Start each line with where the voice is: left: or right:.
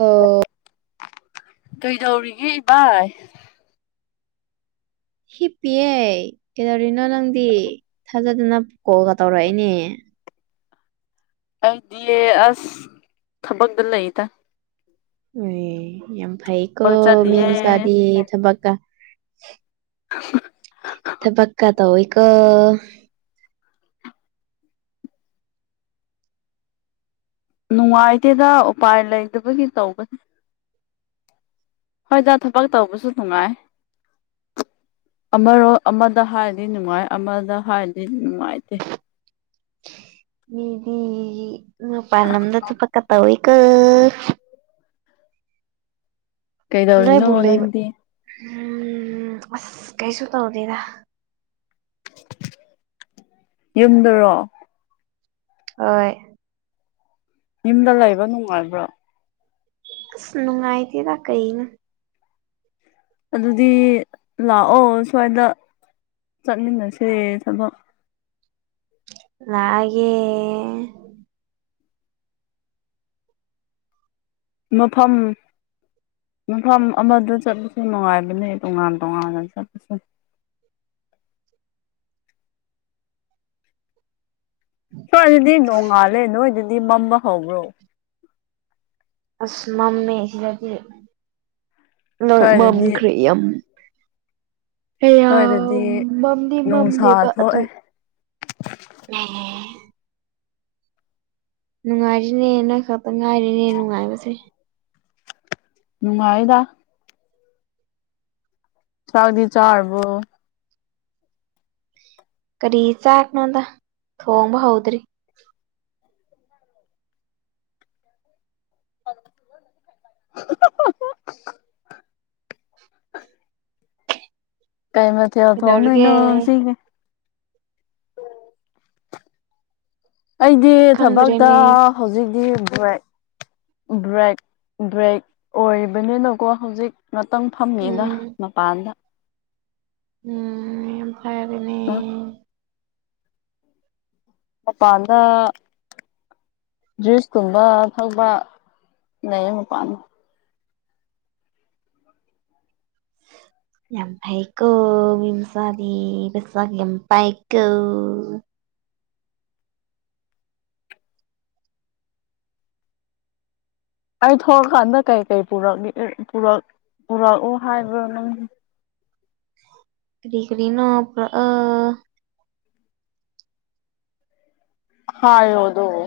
right: ꯑꯣ
left: ꯀꯩꯗꯧꯔꯤꯒꯦ ꯏꯚꯥꯏ
right: ꯍꯤꯞ ꯄꯤꯌꯦ ꯀꯩꯗꯧꯔꯤꯅꯣ ꯅꯪꯗꯤ ꯊꯥꯖꯗꯅ ꯀꯣꯜꯒ ꯇꯧꯔꯛꯏꯅꯦ
left: ꯑꯩ ꯗꯤ ꯑꯁ ꯊꯕꯛꯗ ꯂꯩꯇ
right: ꯎꯝ ꯌꯥꯝ ꯐꯩꯀꯣ
left: ꯊꯕꯛ ꯆꯠꯂꯤꯌꯦ
right: ꯃꯤꯃꯆꯥꯗꯤ ꯊꯕꯛꯀꯥ ꯊꯕꯛꯀꯥ ꯇꯧꯋꯤ ꯀ‌ꯣ
left: ꯅꯨꯡꯉꯥꯏꯇꯦꯗ ꯎꯄꯥꯏ ꯂꯩꯇꯕꯒꯤ ꯇꯧꯕꯅ‌ꯦ ꯍꯣꯏꯗ ꯊꯕꯛ ꯇꯧꯕꯁꯨ ꯅꯨꯡꯉꯥꯏ ꯑꯃꯔꯣ ꯑꯃꯗ ꯍꯥꯏꯗꯤ ꯅꯨꯡꯉꯥꯏ ꯑꯃꯗ ꯍꯥꯏꯔꯗꯤ ꯅꯨꯡꯉꯥꯏꯇꯦ
right: ꯃꯤꯗꯤ ꯉꯥꯄꯥꯜꯂꯝꯗ ꯊꯕꯛꯀꯥ ꯇꯧ ꯋꯤꯀ‌ꯣ ꯅꯣꯏ
left: ꯀꯩꯗꯧꯔꯤꯅꯣ
right: ꯕꯨ ꯂꯩꯕ
left: ꯅꯪꯗꯤ
right: ꯎꯝ ꯑꯁ ꯀꯩꯁꯨ ꯇꯧꯗ‌ꯦꯗ
left: ꯌꯨꯝꯗꯔꯣ
right: ꯍꯣꯏ
left: ꯌꯨꯝꯗ ꯂꯩꯕ ꯅꯨꯡꯉꯥꯏꯕ꯭ꯔꯣ
right: ꯑꯁ ꯅꯨꯡꯉꯥꯏꯇ‌ꯦꯗ ꯀꯩꯅ‌ꯣ
left: ꯑꯗꯨꯗꯤ ꯂꯥꯛꯑꯣ ꯁ꯭ꯋꯥꯏꯗ ꯆꯠꯃꯤꯟꯅꯁꯦ ꯊꯕꯛ
right: ꯂꯥꯛꯑꯒ‌ꯦ
left: ꯃꯐꯝ ꯃꯐꯝ ꯑꯃꯗ ꯆꯠꯄꯁꯨ ꯅꯨꯡꯉꯥꯏꯕꯅꯦ ꯇꯣꯉꯥꯟ ꯇꯣꯉꯥꯟꯅ ꯆꯠꯄꯁꯨ ꯁꯋꯥꯏ ꯗꯗꯤ ꯅꯣꯡꯉꯥꯜꯂꯦ ꯅꯣꯏꯗꯗꯤ ꯃꯝꯕ ꯍꯧꯕ꯭ꯔꯣ
right: ꯑꯁ ꯃꯝ ꯃꯦꯁꯤꯗꯗꯤ ꯅ‌ꯣꯏ ꯃꯝ
left: ꯁ꯭ꯋꯥꯏꯗꯗꯤ
right: ꯈ꯭ꯔ‌ꯦꯌꯥꯝ
left: ꯁ꯭ꯋꯥꯏꯗꯗꯤ
right: ꯀꯌꯥꯝ ꯃꯝꯗꯤ
left: ꯅꯨꯡꯁꯥ
right: ꯃꯝꯗꯦꯕ ꯑꯗꯨ
left: ꯊꯣꯛꯑꯦ
right: ꯎꯝ ꯅꯨꯡꯉꯥꯏꯖꯤꯅ‌ꯦ ꯅꯪ ꯈꯛꯇ ꯉꯥꯏꯔ‌ꯦꯅꯦ ꯅꯨꯡꯉꯥꯏꯕꯁꯦ
left: ꯅꯨꯡꯉꯥꯏꯗ ꯆꯥꯛꯗꯇꯤ ꯆꯥꯔꯕꫭ
right: ꯀꯔꯤ ꯆꯥꯛꯅꯣꯗ ꯊꯣꯡꯕ ꯍꯧꯗ꯭ꯔꯤ
left: [inaudible] ꯀꯩ ꯃꯊꯦꯜ
right: ꯀꯩꯗꯧꯔꯒꯦ
left: ꯊꫭꯡꯗꫭꯏꯅꫭ ꯉꯁꯤꯗꯤ ꯑꯩꯗꯤ ꯊꯕꯛꯇ
right: ꯈꯪꯗ꯭ꯔꯦꯅꯦ
left: ꯍꯧꯖꯤꯛꯇꯤ ꯕ꯭ꯔꯦꯛ ꯕ꯭ꯔꯦꯛ ꯑꯣꯏꯔꯤꯕꯅꯤꯅꯀꯣ ꯍꯧꯖꯤꯛ ꯉꯥꯇꯪ ꯐꯝꯃꯤꯗ
right: ꯎꯝ
left: ꯃꯄꯥꯟꯗ
right: ꯎꯝ ꯐꯔꯦꯅꯦ
left: ꯑ ꯃꯄꯥꯟꯗ ꯖꯨꯏꯁꯀꯨꯝꯕ ꯊꯛꯕ ꯂꯩꯌꯦ ꯃꯄꯥꯟ
right: ꯌꯥꯝ ꯐꯩꯀꯣ ꯃꯤ ꯃꯆꯥꯗꯤ ꯄꯩꯁꯥ ꯌꯥꯝ ꯄꯥꯏꯀꯣ
left: ꯑꯩ ꯊꯣꯛꯂꯀꯥꯟꯗ ꯀꯩꯀꯩ ꯄꯨꯔꯛꯑꯣ ꯍꯥꯏꯕꯅꯣ ꯅꯪ
right: ꯀꯔꯤ ꯀꯔꯤꯅꫭ ꯄꯨꯔꯛꯑꫭ
left: ꯍꯥꯏꯌꫭ ꯑꯗꫭ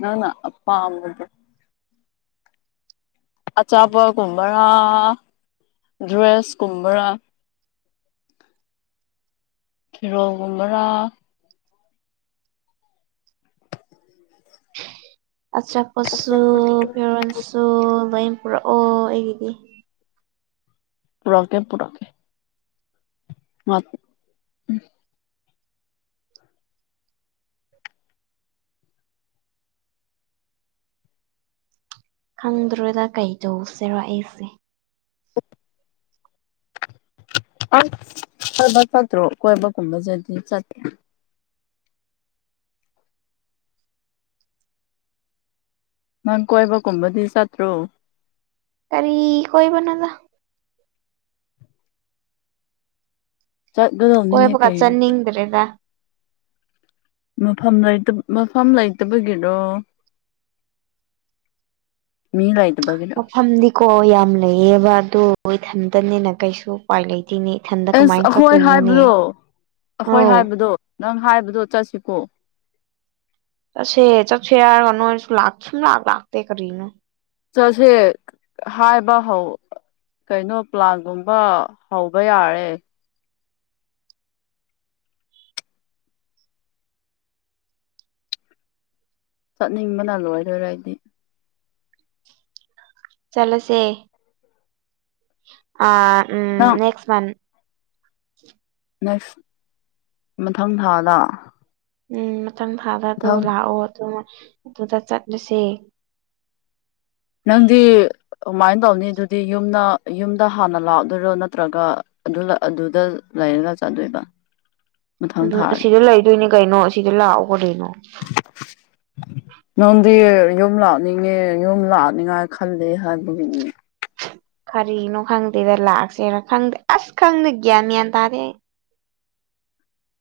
left: ꯅꯪꯅ ꯑꯄꯥꯝꯕꯗꫭ ꯑꯆꯥꯄꯣꯠ ꯒꯨꯝꯕꯔꯥ ꯗ꯭ꯔꯦꯁ ꯀꯨꯝꯕꯔꯥ ꯐꯤꯔꯣꯜꯒꯨꯝꯕꯔꯥ [inaudible]
right: ꯑꯆꯥꯄꯣꯠꯁꯨ ꯐꯦꯔꯣꯟꯁꯨ ꯂꯣꯏ ꯄꯨꯔꯛꯑꯣ ꯑꯩꯒꯤꯗꯤ
left: ꯄꯨꯔꯛꯀꯦ ꯄꯨꯔꯛꯀꯦ [unintelligible]
right: ꯈꯪꯗ꯭ꯔꯦꯗ ꯀꯩꯗꯧꯁꯤꯔꯣ ꯑꯩꯁꯦ
left: [unintelligible] ꯑꯁ ꯑꯣꯏꯣꯏꯕ ꯆꯠꯇ꯭ꯔꯣ ꯀꯣꯏꯕꯒꯨꯝꯕꯁꯗꯤ ꯆꯠ ꯅꯪ ꯀꯣꯏꯕꯒꯨꯝꯕꯗꯤ ꯆꯠꯇ꯭ꯔꯣ
right: ꯀꯔꯤ ꯀꯣꯏꯕꯅꯣꯗ
left: ꯆꯠꯂꯨꯔꫭ
right: ꯀꯣꯏꯕꯒ ꯆꯠꯅꯤꯡꯗ꯭ꯔꯦꯗ
left: ꯃꯐꯝ ꯃꯐꯝ ꯂꯩꯇꯕꯒꯤꯔꯣ ꯃꯤ ꯂꯩꯇꯕꯒꯤ
right: ꯐꯝꯗꯤꯀꯣ ꯌꯥꯝ ꯂꯩꯌꯦꯕ ꯀꯣ ꯑꯗꯨ ꯏꯊꯟꯗꯅꯤꯅ ꯀꯩꯁꯨ ꯎꯄꯥꯏ ꯂꯩꯇꯦ ꯈꯟ [unintelligible]
left: ꯑꯦꯁ ꯑꯩꯈꯣꯏ ꯍꯥꯏꯕꯗꯣ ꯑꯩꯈꯣꯏ
right: ꯑꯧ
left: ꯍꯥꯏꯕꯗꯣ ꯅꯪ ꯍꯥꯏꯕꯗꯣ ꯆꯠꯁꯤꯀꯣ
right: ꯑꯁꯦ ꯆꯠꯁꯦ ꯆꯠꯁꯦ ꯍꯥꯢꯔꯒ ꯅꯣꯢꯁꯨ ꯂꯛꯇꯦ ꯁꯨꯡꯂꯥꯛ ꯂꯥꯛꯇ ꯀꯔꯤꯅꯣ
left: ꯆꯁꯦ ꯍꯥꯏꯕ ꯍꯧ ꯀꯩꯅꯣ ꯄ꯭ꯂꯥꯟꯒꯨꯝꯕ ꯍꯧꯕ ꯌꯥꯔꯦ ꯆꯠꯅꯤꯡꯕꯅ ꯂꯣꯏꯔꯦ ꯑꯩꯗꯤ
right: ꯆꯠꯂꯁꯦ ꯑ ꯎꯝ
left: ꯅꯪ
right: ꯅꯦꯛꯁ ꯃꯟ
left: ꯅꯦꯛꯁ ꯃꯊꯪ ꯊꯥꯗ
right: ꯎꯝ ꯃꯊꯪ ꯊꯥꯗ ꯑꯗꯨꯣ
left: ꯃꯊꯪ
right: ꯂꯥꯛꯑꯣ ꯑꯗꯨ ꯑꯗꯨꯗ ꯆꯠꯂꯨꯁꯦ
left: ꯅꯪꯗꯤ ꯀꯃꯥꯏꯅ ꯇꯧꯅꯤ ꯑꯗꯨꯗꯤ ꯌꯨꯝꯗ ꯌꯨꯝꯗ ꯍꯥꯟꯅ ꯂꯥꯛꯑꯗꯣꯏꯔꯣ ꯅꯠꯇ꯭ꯔꯒ ꯑꯗꯨ ꯑꯗꯨꯗ ꯂꯩꯥꯏꯔꯒ ꯆꯠꯇꯣꯢꯕ
right: ꯑꯗꯨ ꯑꯁꯤꯗ ꯂꯩꯗꯣꯏꯅꯦ ꯀꯩꯅꯣ ꯑꯁꯤꯗ ꯂꯥꯛꯑꯣ ꯀꯔꯤꯅꯣ
left: ꯅꯪꯗꯤ ꯌꯨꯝ ꯂꯥꯛꯅꯤꯡꯉ ꯌꯨꯝ ꯂꯥꯛꯅꯤꯉꯥꯏ ꯈꯜꯂꯦ ꯍꯥꯏꯕꯒꯤꯅꯤ
right: ꯀꯔꯤꯅꯣ ꯈꯪꯗꯦꯗ ꯂꯥꯛꯁꯦꯅ ꯈꯪꯗꯦ ꯑꯁ ꯈꯪꯗꯦ ꯒ꯭ꯌꯥꯟ ꯃꯦꯟ ꯇꯥꯗꯦ ꯑꯩ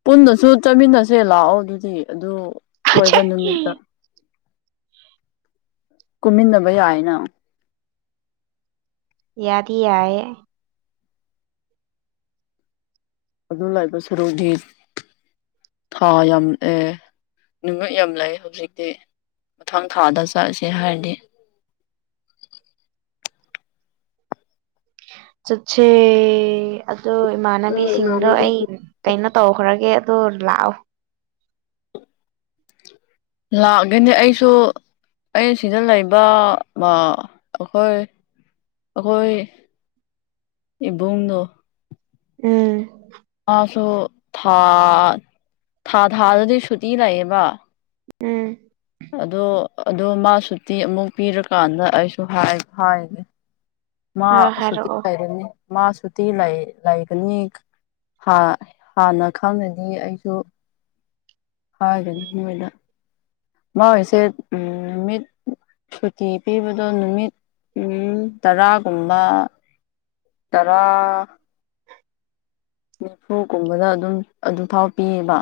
left: ꯄꯨꯟꯅꯁꯨ ꯆꯠꯃꯤꯟꯅꯁꯦ ꯂꯥꯛꯑꯣ ꯑꯗꯨꯗꯤ ꯑꯗꯨ ꯀꯣꯏꯕ
right: ꯑꯩ
left: ꯅꯨꯃꯤꯠꯇ ꯀꯨꯝꯃꯤꯟꯅꯕ ꯌꯥꯏꯅ
right: ꯌꯥꯗꯤ ꯌꯥꯢꯌꯦ
left: ꯑꯗꯨ ꯂꯥꯛꯏꯕ ꯁꯔꯨꯗꯤ ꯊꯥ ꯌꯥꯝꯑꯦ ꯅꯨꯃꯤꯠ ꯌꯥꯝ ꯂꯩꯑꯦ ꯍꯧꯖꯤꯛꯇꯤ ꯃꯊꯪ ꯊꯥꯗ ꯆꯠꯂꯁꯦ ꯍꯥꯏꯔꯗꯤ
right: ꯆꯠꯁꯦ ꯑꯗꯨꯗꯣ ꯏꯃꯥꯟꯅꯕꯤꯁꯤꯡꯗꯣ ꯑꯩ ꯀꯩꯅꯣ ꯇꯧꯈ꯭ꯔꯒꯦ ꯑꯗꯨ ꯂꯥꯛꯑꯣ
left: ꯂꯥꯛꯂꯅꯤ ꯑꯩꯁꯨ ꯑꯩ ꯁꯤꯗ ꯂꯩꯕ ꯃꯤ ꯑꯈꯣꯏ ꯑꯈꯣꯏ ꯏꯕꯨꯡꯗꯣ
right: ꯎꯝ
left: ꯃꯥꯁꯨ ꯊꯥ ꯊꯥ ꯊꯥꯗꯗꯤ ꯁꯨꯇꯤ ꯂꯩꯌꯦꯕ
right: ꯎꯝ
left: ꯑꯗꯣ ꯑꯗꯣ ꯃꯥ ꯁꯨꯇꯤ ꯑꯃꯨꯛ ꯄꯤꯔꯀꯥꯟꯗ ꯑꯩꯁꯨ ꯍꯥꯢ ꯍꯥꯏꯒꯦ ꯃꯥ
right: ꯑ
left: ꯁꯨꯇꯤ
right: ꯍꯥꯏꯔꯛꯑꯣ
left: ꯍꯥꯏꯔꯅꯤ ꯃꯥ ꯁꯨꯇꯤ ꯂꯩꯒꯅꯤ ꯍꯥ ꯍꯥꯟꯅ ꯈꯪꯉꯗꯤ ꯑꯩꯁꯨ ꯍꯥꯏꯒꯅꯤ ꯃꯣꯏꯅ ꯃꯣꯏꯁꯦ ꯃꯤꯠ ꯁꯨꯇꯤ ꯄꯤꯕꯗꯣ ꯅꯨꯃꯤꯠ ꯎꯝ ꯇꯔꯥꯒꯨꯝꯕ ꯇꯔꯥ ꯅꯤꯐꯨꯒꯨꯝꯕꯗ ꯑꯗꯨꯝ ꯑꯗꯨ ꯐꯥꯎ ꯄꯤꯌꯦꯕ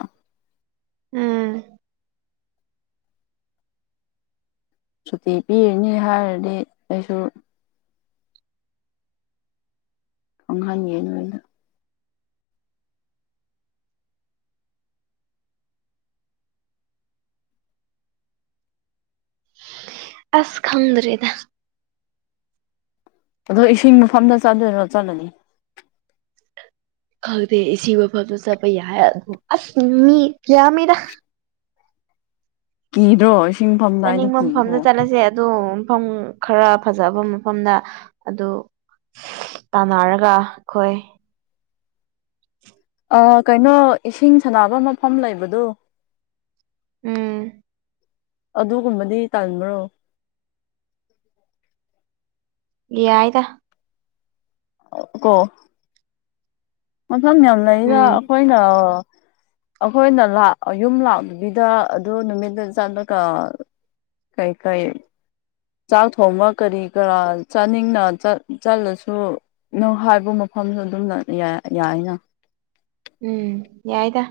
right: ꯎꯝ
left: ꯁꯨꯇꯤ ꯄꯤꯔꯅꯤ ꯍꯥꯏꯔꯗꯤ ꯑꯩꯁꯨ ꯈꯥꯡꯍꯟꯉꯦ ꯅꯣꯏꯅ
right: ꯑꯁ ꯈꯪꯗ꯭ꯔꯦꯗ
left: ꯑꯗꯣ ꯏꯁꯤꯡ ꯃꯐꯝꯗ ꯆꯥꯗꯣꯏꯔꯣ ꯆꯠꯂꯅꯤ
right: ꯈꯪꯗꯦ ꯏꯁꯤꯡ ꯃꯐꯝꯗ ꯆꯄ ꯌꯥ ꯑꯁ ꯃꯤ ꯌꯥꯃꯤꯗꯥ
left: ꯀꯤꯗ꯭ꯔꯣ ꯏꯁꯤꯡꯐꯝꯗꯥꯏꯗ
right: ꯆꯠꯅꯤꯡꯕ ꯃꯐꯝꯗ
left: ꯀꯤꯗ꯭ꯔꯣ
right: ꯆꯠꯂꯁꯦ ꯑꯗꯣ ꯃꯐꯝ ꯈꯔ ꯐꯖꯕ ꯃꯐꯝꯗ ꯑꯗꯨ ꯇꯥꯟꯅꯔꯒ ꯑꯈꯣꯏ
left: ꯑꯥ ꯀꯩꯅꯣ ꯏꯁꯤꯡ ꯁꯅꯕ ꯃꯐꯝ ꯂꯩꯕꯗꯨ
right: ꯎꯝ
left: ꯑꯗꯨꯒꯨꯝꯕꯗꯤ ꯇꯟꯕ꯭ꯔꯣ
right: ꯌꯥꯏꯗ
left: ꯀꯣ ꯃꯐꯝ ꯌꯥꯝ ꯂꯩꯗ
right: ꯎꯝ
left: ꯑꯈꯣꯏꯅ ꯑꯈꯣꯏꯅ ꯂꯥꯛ ꯌꯨꯝ ꯂꯥꯛꯇꯕꯤꯗ ꯑꯗꯨ ꯅꯨꯃꯤꯠꯇꯨ ꯆꯠꯂꯒ ꯀꯩ ꯀꯩ ꯆꯥꯛ ꯊꯣꯡꯕ ꯀꯔꯤ ꯀꯔꯥ ꯆꯥꯅꯤꯡꯅ ꯆꯠ ꯆꯠꯂꯁꯨ ꯅꯪ ꯍꯥꯏꯕ ꯃꯐꯝꯁꯨ ꯑꯗꯨꯝ ꯌꯥ ꯌꯥꯏꯅ
right: ꯎꯝ ꯌꯥꯏꯗ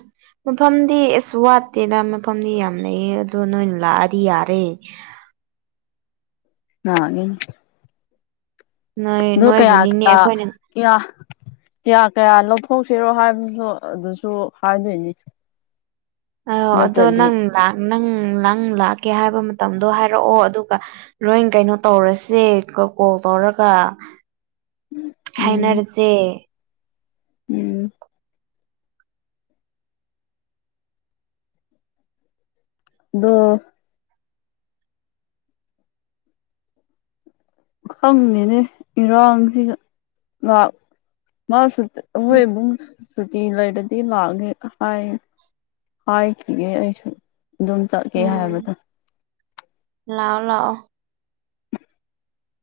right: ꯃꯐꯝꯗꯤ ꯑꯁ ꯋꯥꯠꯇꯦꯗ ꯃꯐꯝꯗꯤ ꯌꯥꯝ ꯂꯩꯩꯌꯦ ꯑꯗꯣ ꯅꯣꯏꯅ ꯂꯥꯛꯑꯗꯤ ꯌꯥꯔꯦ
left: ꯂꯥꯑꯅꯤ
right: ꯅꯣꯏ
left: [unintelligible] ꯀ꯭ꯌꯥ
right: ꯅꯣꯏꯕꯨꯅꯤꯅꯦ ꯑꯩꯈꯣꯏꯅ
left: ꯀꯌꯥ ꯀꯌꯥ ꯂꯧꯊꯣꯛꯁꯤꯔꯣ ꯍꯥꯏꯕꯁꯨ ꯑꯗꯨꯁꯨ ꯍꯥꯏꯗꯣꯏꯅꯤ
right: ꯑ ꯑꯗꯣ
left: ꯅꯠꯇ꯭ꯔꯗꯤ
right: ꯅꯪ ꯅꯪ ꯅꯪ ꯂꯥꯛꯀꯦ ꯍꯥꯏꯕ ꯃꯇꯝꯗꯣ ꯍꯥꯏꯔꯛꯑꯣ ꯑꯗꯨꯒ ꯂꯣꯏ ꯀꯩꯅꯣ ꯇꯧꯔꯁꯦ ꯀꯣꯜ ꯇꯧꯔꯒ
left: ꯎꯝ
right: ꯍꯥꯏꯅꯔꯁꯦ
left: ꯎꯝ ꯑꯗꯣ ꯈꯪꯗꯦꯅꯦ ꯏꯔꯥꯡꯁꯤꯗ ꯂꯥꯛ ꯃꯥꯁꯨ
right: ꯎꯝ
left: ꯅꯣꯏ ꯑꯕꯨꯡꯁ ꯁꯨꯇꯤ ꯂꯩꯔꯗꯤ ꯂꯥꯛꯀꯦ ꯍꯥꯏ ꯍꯥꯏꯈꯤꯒꯦ ꯑꯩꯁꯨ ꯑꯗꯨꯝ ꯆꯠꯀꯦ
right: ꯎꯝ
left: ꯍꯥꯏꯕꯗꯣ
right: ꯂꯥꯛꯑꯣ ꯂꯥꯛꯑꯣ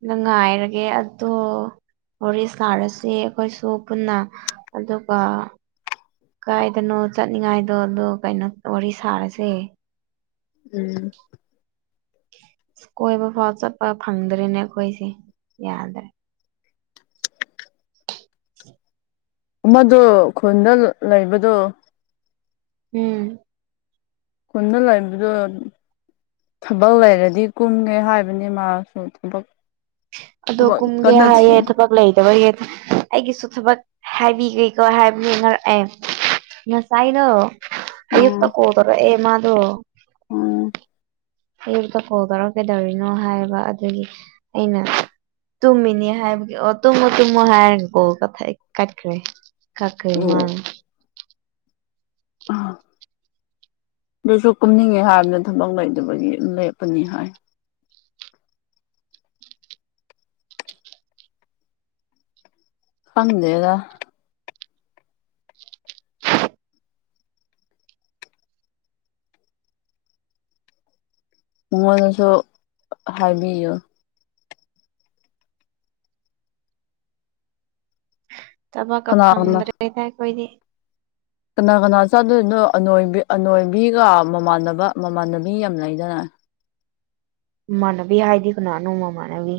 right: ꯉꯥꯏꯔꯒꯦ ꯑꯗꯣ ꯋꯥꯔꯤ ꯁꯥꯔꯁꯤ ꯑꯩꯈꯣꯏꯁꯨ ꯄꯨꯟꯅ ꯑꯗꯨꯒ ꯀꯥꯏꯗꯅꯣ ꯆꯠꯅꯤꯡꯉꯥꯏꯗꯣ ꯑꯗꯣ ꯀꯩꯅꯣ ꯋꯥꯔꯤ ꯁꯥꯔꯁꯦ
left: ꯎꯝ
right: ꯀꯣꯏꯕ ꯐꯥꯎ ꯆꯠꯄ ꯐꯪꯗ꯭ꯔꯦꯅꯦ ꯑꯩꯈꯣꯏꯁꯦ ꯌꯥꯗ꯭ꯔꯦ
left: ꯑꯃꯗꯣ ꯈꯨꯟꯗ ꯂꯩꯕꯗꯣ
right: ꯎꯝ
left: ꯈꯨꯟꯗ ꯂꯩꯕꯗꯨ ꯊꯕꯛ ꯂꯩꯔꯗꯤ ꯀꯨꯝꯒꯦ ꯍꯥꯏꯕꯅꯤ ꯃꯥꯁꯨ ꯊꯕꯛ
right: ꯑꯗꯣ
left: ꯊꯕꯛ
right: ꯀꯨꯝꯒꯦ
left: ꯀꯟꯅ
right: ꯍꯥꯏꯌꯦ
left: ꯊꯤꯔꯤ
right: ꯊꯕꯛ ꯂꯩꯇꯕꯒꯤ ꯑꯩꯒꯤꯁꯨ ꯊꯕꯛ ꯍꯥꯏꯕꯤꯒꯦꯀꯣ ꯍꯥꯏꯕ ꯑꯦ ꯉꯁꯥꯏꯗꯣ
left: ꯎꯝ
right: ꯑꯌꯨꯛꯇ ꯀꯣꯜ ꯇꯧꯔꯛꯑꯦ ꯃꯥꯗꯨ
left: ꯎꯝ
right: ꯑꯌꯨꯛꯇ ꯀꯣꯜ ꯇꯧꯔꯛꯑ ꯀꯩꯗꯧꯔꯤꯅꯣ ꯍꯥꯏꯕ ꯑꯗꯨꯒꯤ ꯑꯩꯅ ꯇꯨꯝꯃꯤꯅꯤ ꯍꯥꯏꯕꯒꯤ ꯑꯣ ꯇꯨꯝꯃꯣ ꯇꯨꯝꯃꯣ ꯍꯥꯏꯔꯒꯀꯣ ꯀꯣꯜ ꯀꯛꯊꯠꯈ꯭ꯔꯦ ꯀꯛꯈꯔ꯭ꯦ ꯃꯥꯅ
left: ꯑꯗꯨꯏꯁꯨ ꯀꯨꯝꯅꯤꯡꯉꯦ ꯍꯥꯏꯕꯅꯤ ꯊꯕꯛ ꯂꯩꯕꯒꯤ ꯑꯗꯨꯝ ꯂꯦꯞꯄꯅꯤ ꯍꯥꯏ ꯈꯪꯗꯦꯗ ꯃꯉꯣꯟꯗꯁꯨ ꯍꯥꯏꯕꯤꯌꯨ
right: ꯊꯕꯛꯀ
left: ꯀꯅꯥ ꯀꯅꯥ
right: ꯐꯪꯗ꯭ꯔꯦꯗ ꯑꯩꯈꯣꯏꯗꯤ
left: ꯀꯅꯥ ꯀꯅꯥ ꯆꯠꯇꯣꯏꯅꯣ ꯑꯅꯣꯏꯕꯤ ꯑꯅꯣꯏꯕꯤꯒ ꯃꯃꯥꯟꯅꯕ ꯃꯃꯥꯟꯅꯕꯤ ꯌꯥꯝ ꯂꯩꯗꯅ
right: ꯃꯃꯥꯟꯅꯕꯤ ꯍꯥꯏꯗꯤ ꯀꯅꯥꯅꯣ ꯃꯃꯥꯟꯅꯕꯤ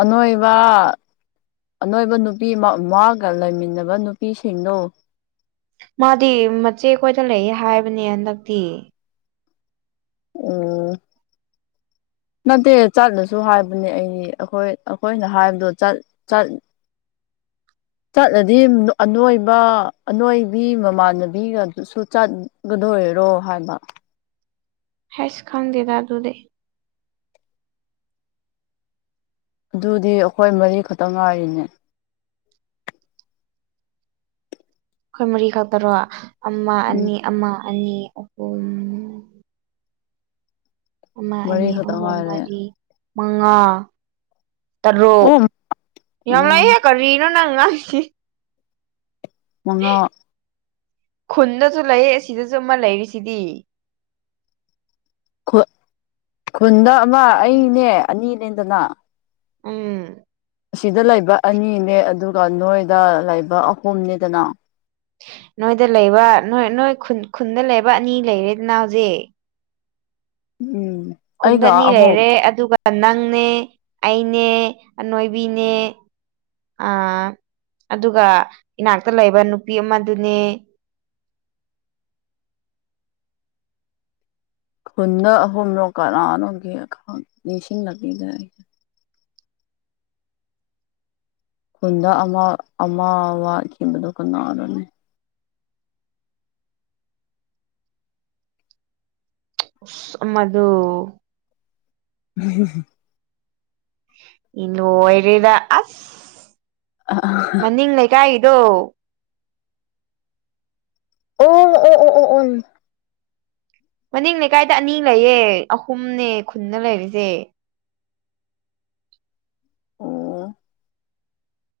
left: ꯑꯅꯣꯏꯕ ꯑꯅꯣꯏꯕ ꯅꯨꯄꯤ ꯑꯃ ꯃꯥꯒ ꯂꯩꯃꯤꯟꯅꯕ ꯅꯨꯄꯤꯁꯤꯡꯗꯣ
right: ꯃꯥꯗꯤ ꯃꯆꯦꯈꯣꯏꯗ ꯂꯩ ꯍꯥꯏꯕꯅꯦ ꯍꯟꯗꯛꯇꯤ
left: ꯑꯣ ꯅꯠꯇꯦ ꯆꯠꯂꯁꯨ ꯍꯥꯏꯕꯅꯦ ꯑꯩꯗꯤ ꯑꯩꯈꯣꯏ ꯑꯩꯈꯣꯏꯅ ꯍꯥꯏꯕꯗꯣ ꯆꯠ ꯆꯠ ꯆꯠꯂꯗꯤ ꯑꯅꯣꯏꯕ ꯑꯅꯣꯏꯕꯤ ꯃꯃꯥꯟꯅꯕꯤꯒ ꯑꯗꯨꯁꯨ ꯆꯠ ꯀꯗꯣꯏꯔꯣ ꯍꯥꯏꯕ
right: ꯍꯁ ꯈꯪꯗꯦꯗ ꯑꯗꯨꯗꯤ
left: ꯑꯗꯨꯗꯤ ꯑꯩꯈꯣꯏ ꯃꯔꯤ ꯈꯛꯇꯪ ꯉꯥꯏꯔꯤꯅꯦ
right: ꯑꯩꯈꯣꯏ ꯃꯔꯤꯈꯛꯇꯔꯣ ꯑꯃ
left: ꯎꯝ
right: ꯑꯅꯤ ꯑꯃ ꯑꯅꯤ ꯑꯍꯨꯝ ꯑꯃ
left: ꯃꯔꯤ
right: ꯑꯅꯤ
left: ꯈꯛꯇ
right: ꯑꯍꯨꯝ
left: ꯉꯥꯏꯔꯦ
right: ꯃꯔꯤ ꯃꯉꯥ ꯇꯔꯨꯛ
left: ꯑꯣ
right: ꯌꯥꯝ
left: ꯃꯉꯥ
right: ꯂꯩꯍꯦ ꯀꯔꯤꯅꯣ ꯅꯪ ꯉꯥꯡꯉꯤꯁꯦ
left: ꯃꯉꯥ
right: ꯈꯨꯟꯗꯁꯨ ꯂꯩꯌꯦ ꯁꯤꯗꯁꯨ ꯑꯃ ꯂꯩꯔꯤꯁꯤꯗꯤ
left: ꯈꯨꯟꯗ ꯑꯃ
right: ꯎꯝ
left: ꯑꯩꯅꯦ ꯑꯅꯤ ꯂꯩꯗꯅ
right: ꯎꯝ
left: ꯑꯁꯤꯗ ꯂꯩꯕ ꯑꯅꯤꯅꯦ ꯑꯗꯨꯒ ꯅꯣꯏꯗ ꯂꯩꯕ ꯑꯍꯨꯝꯅꯦꯗꯅ
right: ꯅꯣꯏꯗ ꯂꯩꯕ ꯅꯣꯏ ꯅꯣꯏ ꯈꯨꯟ ꯈꯨꯟꯗ ꯂꯩꯕ ꯑꯅꯤ ꯂꯩꯔꯦꯗꯅꯥ ꯍꯧꯖꯤꯛ
left: ꯎꯝ
right: ꯈꯨꯟꯗ
left: ꯑꯩꯒ
right: ꯑꯅꯤ
left: ꯑꯍꯨꯝ
right: ꯂꯩꯔꯦ ꯑꯗꯨꯒ ꯅꯪꯅꯦ ꯑꯩꯅꯦ ꯑꯅꯣꯏꯕꯤꯅꯦ ꯑ ꯑꯗꯨꯒ ꯏꯅꯥꯛꯇ ꯂꯩꯕ ꯅꯨꯄꯤ ꯑꯃꯗꯨꯅꯦ
left: ꯈꯨꯟꯗ ꯑꯍꯨꯝꯂꯣ ꯀꯅꯥꯅꯣꯒꯦ ꯅꯤꯡꯁꯤꯡꯂꯕꯤꯒ ꯈꯨꯟꯗ ꯑꯃ ꯑꯃ ꯑꯃꯋꯥꯠꯈꯤꯕꯗꯣ ꯀꯅꯅꯣꯅꯦ
right: ꯑꯃꯗꯣ
left: ꯎꯝ
right: ꯂꯣꯏꯔꯦꯗ ꯑꯁ ꯃꯅꯤꯡ ꯂꯩꯀꯥꯏꯒꯤꯗꯣ
left: ꯑꯣ ꯑꯣ ꯑꯣ ꯑꯣ
right: ꯃꯅꯤꯡ ꯂꯩꯀꯥꯏꯗ ꯑꯅꯤ ꯂꯩꯌꯦ ꯑꯍꯨꯝꯅꯦ ꯈꯨꯟꯅ ꯂꯩꯔꯤꯁꯦ
left: ꯑꯣ